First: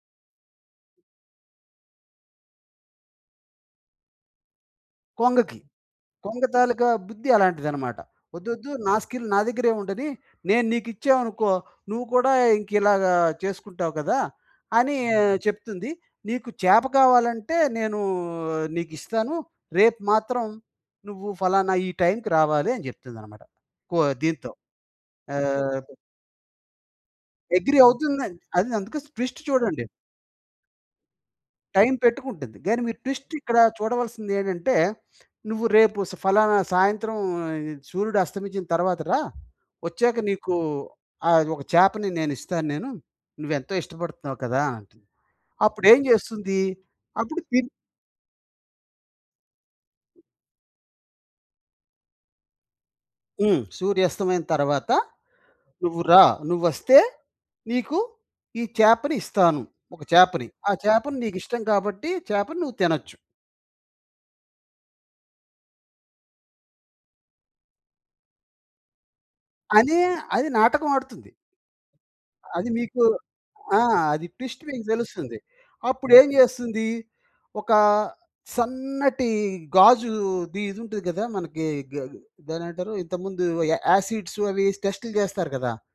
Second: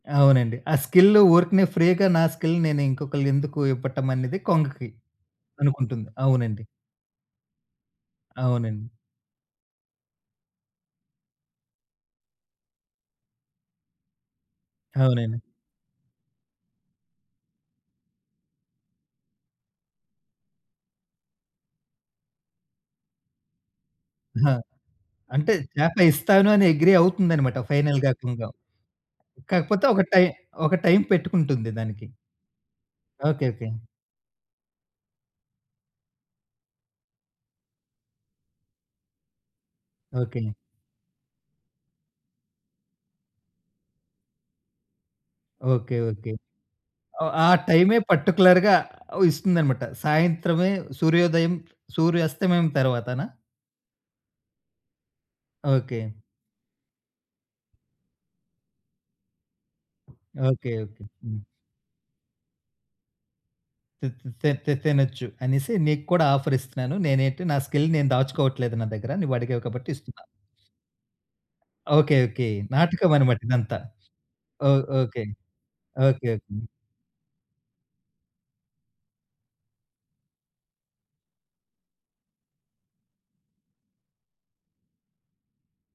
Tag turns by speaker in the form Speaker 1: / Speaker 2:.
Speaker 1: అవునండి. ఆ స్కిల్లు వూర్కనే ఫ్రీగా నా స్కిల్ నేను ఇంకొకళ్ళని ఎందుకు ఇవ్వటం అనేది కొంగకి
Speaker 2: కొంగకి.
Speaker 1: అనుకుంటుంది.
Speaker 2: కొంగ
Speaker 1: అవునండి.
Speaker 2: తాలుక బుద్ధి అలాంటిదన్నమాట. "ఒద్దోద్దు
Speaker 1: అవునండి.
Speaker 2: నా స్కిల్ నా దగ్గరే ఉండని, నేను నీకిచ్చామనుకో, నువ్వు కూడా ఇంకిలాగ చేసుకుంటావు కదా!" అని
Speaker 1: అవునండి.
Speaker 2: చెప్తుంది. "నీకు చేప కావాలంటే నేనూ నీకిస్తాను. రేపు మాత్రం నువ్వు ఫలానా ఈ టైంకి రావాలి" అని చెప్తుందన్నమాట. కో దీంతో
Speaker 1: ఆ! అంటే
Speaker 2: ఆహ్, ప
Speaker 1: చేప ఇస్తాను అని అగ్రీ అవుతుందన్నమాట.
Speaker 2: అగ్రీ
Speaker 1: ఫైనల్‌గా
Speaker 2: అవుతుందండి.
Speaker 1: కొంగ.
Speaker 2: అది అందుకే ట్విస్ట్
Speaker 1: కాకపోతే
Speaker 2: చూడండి.
Speaker 1: ఒక టైం ఒక టైం పెట్టుకుంటుంది
Speaker 2: టైం
Speaker 1: దానికి.
Speaker 2: పెట్టుకుంటుంది. గానీ మీరు
Speaker 1: ఓకే,
Speaker 2: ట్విస్టిక్కడ
Speaker 1: ఓకే.
Speaker 2: చూడవలసిందేంటంటే. "నువ్వు రేపు స ఫలానా సాయంత్రం సూర్యుడు అస్తమించిన తరువాత రా! ఒచ్చాక
Speaker 1: ఓకే.
Speaker 2: నీకు ఆహ్, ఒక చేపని నేనిస్తాను నేను. నువ్వెంతో ఇష్టపడుతున్నావు కదా!" అంటుంది.
Speaker 1: ఓకే,
Speaker 2: అప్పుడేం
Speaker 1: ఓకే.
Speaker 2: జేస్తుంది?
Speaker 1: ఓ
Speaker 2: అప్పుడు
Speaker 1: ఆ
Speaker 2: తి
Speaker 1: టైమే పర్టిక్యులర్‌గా ఇస్తుందన్నమాట. సాయంత్రమే సూర్యోదయం సూర్యాస్తమయం తర్వాతనా?
Speaker 2: హ్మ్. "సూర్యాస్తమయం తరువాత నువ్వు
Speaker 1: ఓకే.
Speaker 2: రా, నువ్వొస్తే నీకు ఈ చేపని ఇస్తాను. ఒక చేపని. ఆ
Speaker 1: ఓకే, ఓకే.
Speaker 2: చేపని నీకు
Speaker 1: హ్మ్.
Speaker 2: ఇష్టం కాబట్టి చేపను నువ్వు తినొచ్చు."
Speaker 1: తే తే తినొచ్చు అనేసి నీకు కూడా ఆఫరిస్తున్నాను. నేనేంటి నా స్కిల్ నేను దాచుకోవట్లేదు. నా దగ్గర నువ్వు అడిగావు కాబట్టి
Speaker 2: అనే
Speaker 1: ఇస్తున్నాను.
Speaker 2: అది నాటకం ఆడుతుంది.
Speaker 1: Okay, okay.
Speaker 2: అది మీకు
Speaker 1: నాటకం అన్నమాట ఇదంతా.
Speaker 2: ఆ! అది ట్విస్ట్
Speaker 1: ఓహ్!
Speaker 2: మీకు
Speaker 1: ఓకే.
Speaker 2: తెలుస్తుంది. అప్పుడు
Speaker 1: ఓకే,
Speaker 2: ఏం
Speaker 1: ఓకే.
Speaker 2: జేస్తుంది? ఒక సన్నటి గాజుది ఇదుంటుంది గదా! మనకి గా దాన్నేమంటారు, ఇంతకు ముందు య యాసిడ్స్ అవి టెస్టులు జేస్తారు కదా!